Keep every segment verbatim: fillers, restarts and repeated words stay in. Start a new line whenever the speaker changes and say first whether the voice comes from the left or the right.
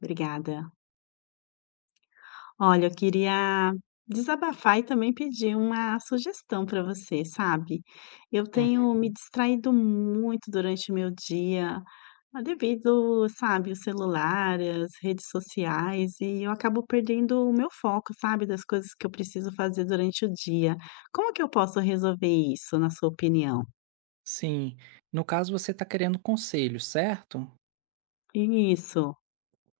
left: Obrigada. Olha, eu queria desabafar e também pedir uma sugestão para você, sabe. Eu
right: Uhum,
left: tenho me distraído muito durante o meu dia, ah, devido, sabe, o celular, as redes sociais, e eu acabo perdendo o meu foco, sabe, das coisas que eu preciso fazer durante o dia. Como que eu posso resolver isso, na sua opinião?
right: sim. No caso, você está querendo conselho, certo?
left: Isso.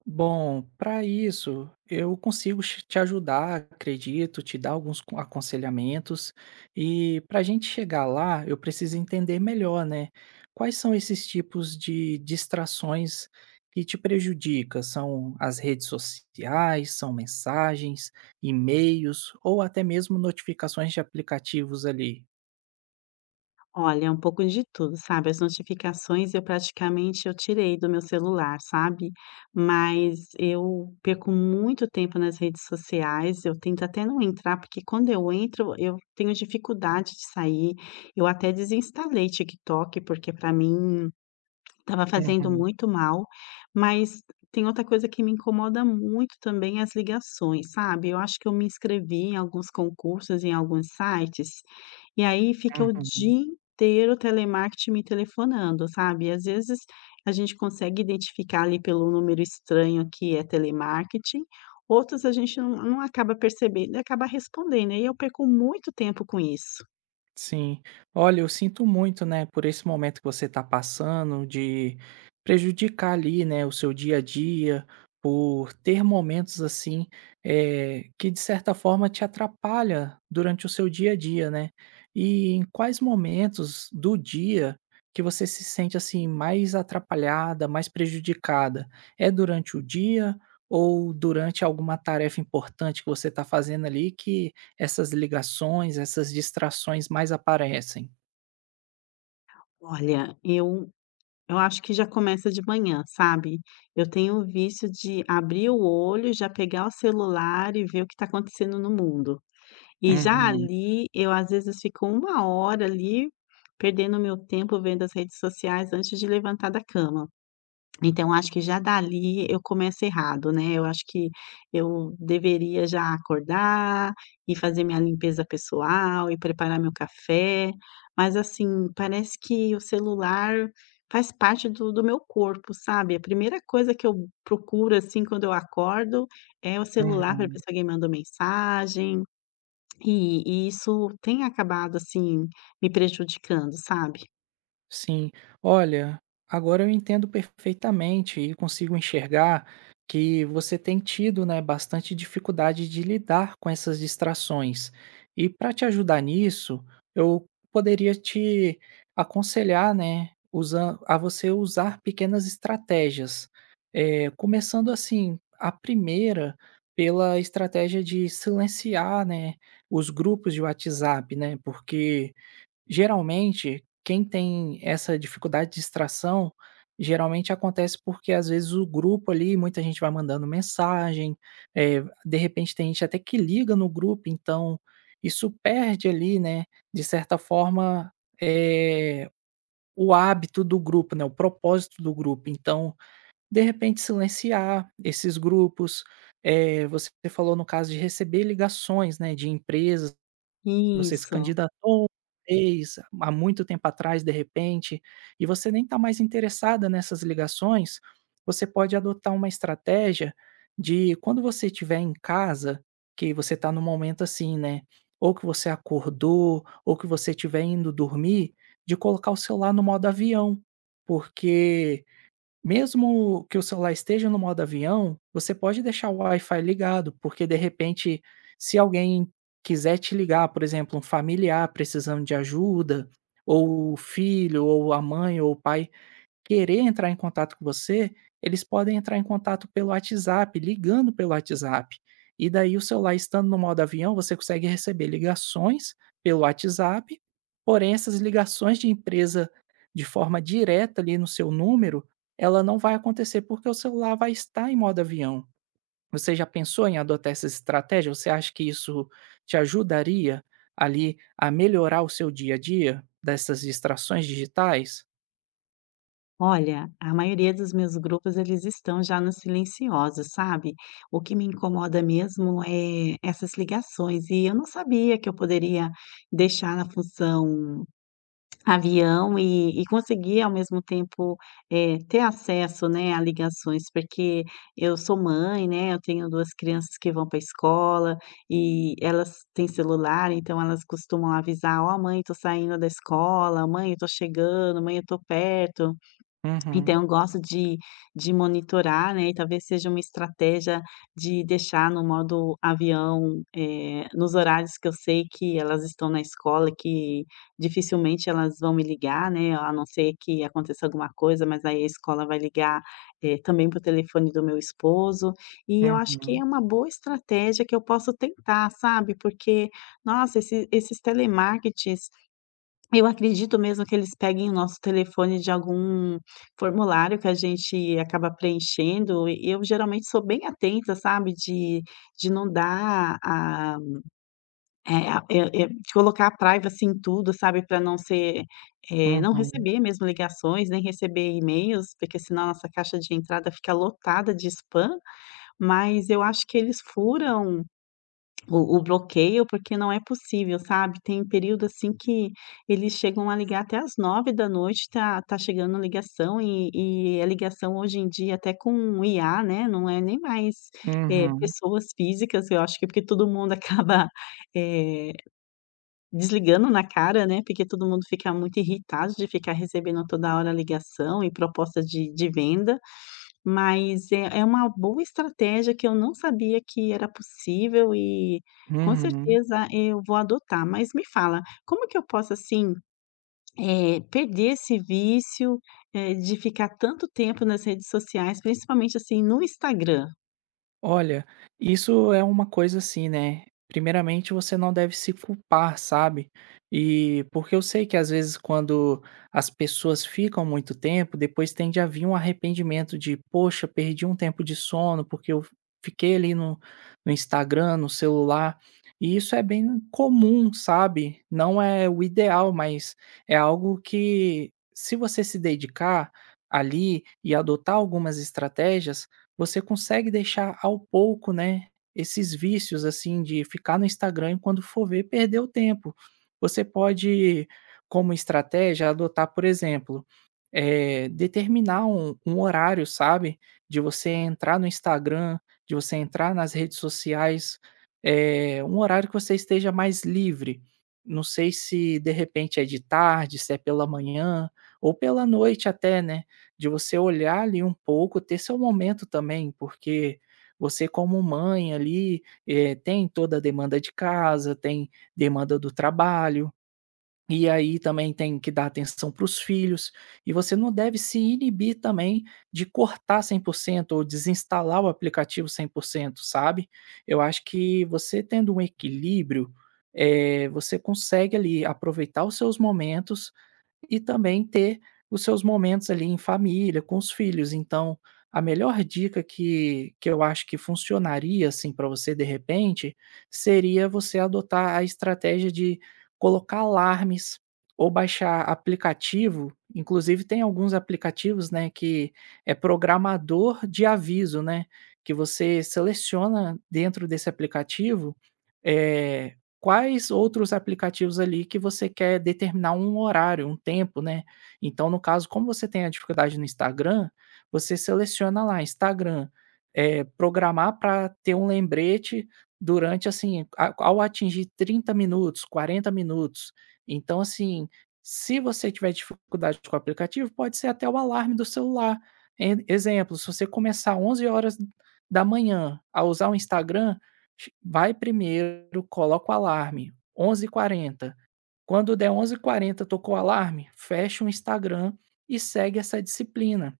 right: Bom, para isso, eu consigo ch- te ajudar, acredito, te dar alguns con- aconselhamentos. E para a gente chegar lá, eu preciso entender melhor, né? Quais são esses tipos de distrações que te prejudicam? São as redes sociais, são mensagens, e-mails ou até mesmo notificações de aplicativos ali?
left: Olha, é um pouco de tudo, sabe, as notificações eu praticamente eu tirei do meu celular, sabe, mas eu perco muito tempo nas redes sociais, eu tento até não entrar, porque quando eu entro, eu tenho dificuldade de sair, eu até desinstalei TikTok, porque para mim estava fazendo
right: Uhum,
left: muito mal, mas tem outra coisa que me incomoda muito também, as ligações, sabe. Eu acho que eu me inscrevi em alguns concursos, em alguns sites, e aí fica o
right: uhum.
left: dia inteiro o telemarketing me telefonando, sabe. E às vezes, a gente consegue identificar ali pelo número estranho que é telemarketing, outros a gente não não acaba percebendo e acaba respondendo, e aí eu perco muito tempo com isso.
right: Sim. Olha, eu sinto muito, né, por esse momento que você está passando, de prejudicar ali, né, o seu dia a dia, por ter momentos assim, eh, que de certa forma te atrapalha durante o seu dia a dia, né? E em quais momentos do dia que você se sente assim mais atrapalhada, mais prejudicada? É durante o dia ou durante alguma tarefa importante que você está fazendo ali que essas ligações, essas distrações mais aparecem.
left: Olha, eu Eu acho que já começa de manhã, sabe. Eu tenho o vício de abrir o olho, já pegar o celular e ver o que está acontecendo no mundo. E já
right: Uhum,
left: ali, eu às vezes fico uma hora ali, perdendo o meu tempo vendo as redes sociais antes de levantar da cama. Então acho que já dali eu começo errado, né, eu acho que eu deveria já acordar e fazer minha limpeza pessoal e preparar meu café, mas assim, parece que o celular faz parte do do meu corpo, sabe. A primeira coisa que eu procuro, assim, quando eu acordo, é o celular para
right: uhum.
left: ver se alguém mandou mensagem, e e isso tem acabado, assim, me prejudicando, sabe.
right: Sim. Olha, agora eu entendo perfeitamente e consigo enxergar que você tem tido, né, bastante dificuldade de lidar com essas distrações. E para te ajudar nisso, eu poderia te aconselhar, né, usa- a você usar pequenas estratégias. É, começando assim, a primeira pela estratégia de silenciar, né, os grupos de WhatsApp, né, porque geralmente, quem tem essa dificuldade de distração, geralmente acontece porque às vezes o grupo ali, muita gente vai mandando mensagem, eh, de repente tem gente até que liga no grupo, então isso perde ali, né, de certa forma, eh, o hábito do grupo, né, o propósito do grupo. Então, de repente, silenciar esses grupos. Eh, você falou no caso de receber ligações, né, de empresas você se
left: Isso.
right: candidatou, fez há muito tempo atrás, de repente, e você nem está mais interessada nessas ligações, você pode adotar uma estratégia de quando você estiver em casa, que você está num momento assim, né, ou que você acordou, ou que você estiver indo dormir, de colocar o celular no modo avião, porque mesmo que o celular esteja no modo avião, você pode deixar o Wi-Fi ligado, porque de repente, se alguém quiser te ligar, por exemplo, um familiar precisando de ajuda, ou o filho, ou a mãe, ou o pai querer entrar em contato com você, eles podem entrar em contato pelo WhatsApp, ligando pelo WhatsApp. E daí o celular estando no modo avião, você consegue receber ligações pelo WhatsApp, porém essas ligações de empresa de forma direta ali no seu número, ela não vai acontecer porque o celular vai estar em modo avião. Você já pensou em adotar essa estratégia? Você acha que isso te ajudaria ali a melhorar o seu dia a dia dessas distrações digitais?
left: Olha, a maioria dos meus grupos eles estão já no silencioso, sabe? O que me incomoda mesmo é essas ligações e eu não sabia que eu poderia deixar na função avião e, e conseguir ao mesmo tempo, eh, ter acesso, né, a ligações, porque eu sou mãe, né? Eu tenho duas crianças que vão para a escola e elas têm celular, então elas costumam avisar, ó, mãe, tô saindo da escola, mãe, eu tô chegando, mãe, eu tô perto.
right: Uhum,
left: Então eu gosto de de monitorar, né, e talvez seja uma estratégia de deixar no modo avião, eh, nos horários que eu sei que elas estão na escola, que dificilmente elas vão me ligar, né, a não ser que aconteça alguma coisa, mas aí a escola vai ligar, eh, também para o telefone do meu esposo. E eu acho que é
right: uhum.
left: uma boa estratégia que eu posso tentar, sabe, porque, nossa, esse esses telemarketings eu acredito mesmo que eles peguem o nosso telefone de algum formulário que a gente acaba preenchendo, e eu geralmente sou bem atenta, sabe, de de não dar a eh a eh eh, de colocar a privacy em tudo, sabe, para não ser, eh, não
right: Uhum,
left: receber mesmo ligações, nem receber e-mails, porque senão a nossa caixa de entrada fica lotada de spam, mas eu acho que eles furam o o bloqueio, porque não é possível, sabe. Tem período, assim, que eles chegam a ligar até às nove da noite, tá tá chegando ligação e e a ligação hoje em dia até com I A, né, não é nem mais, eh,
right: uhum,
left: pessoas físicas, eu acho que é porque todo mundo acaba, eh, desligando na cara, né, porque todo mundo fica muito irritado de ficar recebendo toda hora ligação e proposta de de venda. Mas é é uma boa estratégia que eu não sabia que era possível e com
right: uhum.
left: certeza eu vou adotar. Mas me fala, como que eu posso, assim, eh, perder esse vício, eh, de ficar tanto tempo nas redes sociais, principalmente, assim, no Instagram?
right: Olha, isso é uma coisa assim, né? Primeiramente, você não deve se culpar, sabe? E porque eu sei que às vezes quando as pessoas ficam muito tempo, depois tende a vir um arrependimento de, poxa, perdi um tempo de sono porque eu fiquei ali no, no Instagram, no celular. E isso é bem comum, sabe? Não é o ideal, mas é algo que, se você se dedicar ali e adotar algumas estratégias você consegue deixar ao pouco, né, esses vícios, assim, de ficar no Instagram e quando for ver, perder o tempo. Você pode, como estratégia, adotar, por exemplo, eh, determinar um um horário, sabe, de você entrar no Instagram, de você entrar nas redes sociais, eh, um horário que você esteja mais livre. Não sei se de repente é de tarde, se é pela manhã ou pela noite até, né, de você olhar ali um pouco, ter seu momento também, porque você como mãe ali, eh, tem toda a demanda de casa, tem demanda do trabalho, e aí também tem que dar atenção para os filhos, e você não deve se inibir também de cortar cem por cento ou desinstalar o aplicativo cem por cento, sabe. Eu acho que você tendo um equilíbrio, eh, você consegue ali aproveitar os seus momentos e também ter os seus momentos ali em família, com os filhos. Então, a melhor dica que que eu acho que funcionaria, assim, para você de repente, seria você adotar a estratégia de colocar alarmes ou baixar aplicativo, inclusive tem alguns aplicativos, né, que é programador de aviso, né, que você seleciona dentro desse aplicativo, eh quais outros aplicativos ali que você quer determinar um horário, um tempo, né. Então, no caso, como você tem a dificuldade no Instagram, você seleciona lá Instagram, eh, programar para ter um lembrete durante, assim, a ao atingir trinta minutos, quarenta minutos. Então, assim, se você tiver dificuldade com o aplicativo, pode ser até o alarme do celular. En exemplo, se você começar onze horas da manhã a usar o Instagram, Chi vai primeiro, coloca o alarme, onze e quarenta. Quando der onze e quarenta, tocou o alarme, fecha o Instagram e segue essa disciplina.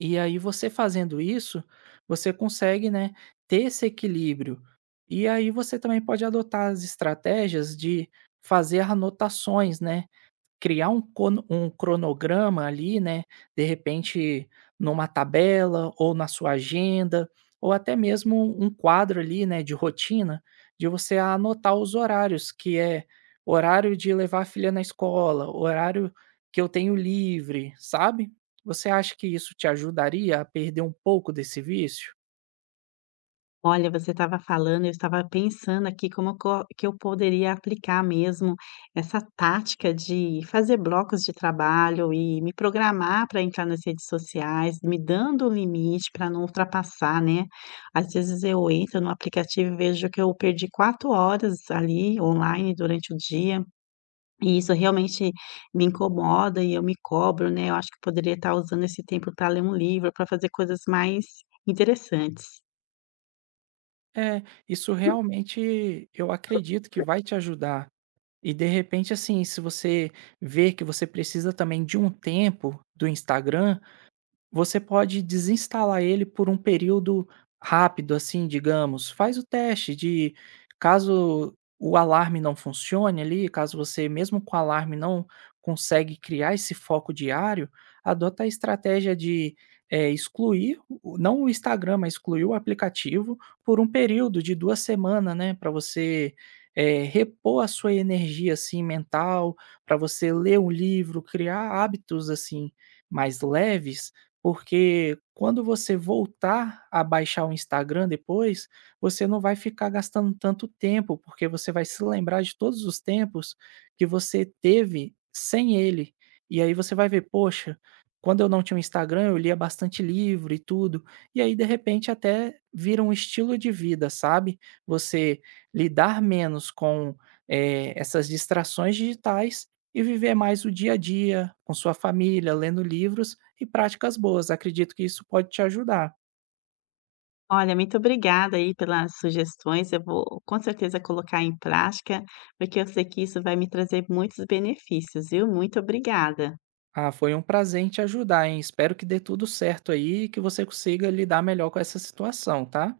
right: E aí você fazendo isso, você consegue, né, ter esse equilíbrio. E aí você também pode adotar as estratégias de fazer anotações, né, criar um cono um cronograma ali, né, de repente numa tabela ou na sua agenda, ou até mesmo um quadro ali, né, de rotina, de você anotar os horários, que é horário de levar a filha na escola, horário que eu tenho livre, sabe? Você acha que isso te ajudaria a perder um pouco desse vício?
left: Olha, você estava falando, eu estava pensando aqui como co que eu poderia aplicar mesmo essa tática de fazer blocos de trabalho e me programar para entrar nas redes sociais, me dando um limite para não ultrapassar, né. Às vezes eu entro no aplicativo e vejo que eu perdi quatro horas ali online durante o dia, e isso realmente me incomoda e eu me cobro, né. Eu acho que eu poderia estar usando esse tempo para ler um livro, para fazer coisas mais interessantes.
right: É, isso realmente eu acredito que vai te ajudar. E de repente, assim, se você vê que você precisa também de um tempo do Instagram, você pode desinstalar ele por um período rápido, assim, digamos. Faz o teste de caso o alarme não funcione ali, caso você mesmo com o alarme não consegue criar esse foco diário, adota a estratégia de eh, excluir, o- não o Instagram, mas excluir o aplicativo por um período de duas semanas, né? Para você eh, repor a sua energia assim mental, para você ler um livro, criar hábitos assim mais leves porque quando você voltar a baixar o Instagram depois, você não vai ficar gastando tanto tempo, porque você vai se lembrar de todos os tempos que você teve sem ele. E aí você vai ver, poxa, quando eu não tinha o Instagram, eu lia bastante livro e tudo. E aí, de repente, até vira um estilo de vida, sabe? Você lidar menos com eh, essas distrações digitais e viver mais o dia a dia com sua família, lendo livros e práticas boas. Acredito que isso pode te ajudar.
left: Olha, muito obrigada aí pelas sugestões. Eu vou com certeza colocar em prática, porque eu sei que isso vai me trazer muitos benefícios, viu? Muito obrigada.
right: Ah, foi um prazer te ajudar, hein? Espero que dê tudo certo aí e que você consiga lidar melhor com essa situação, tá?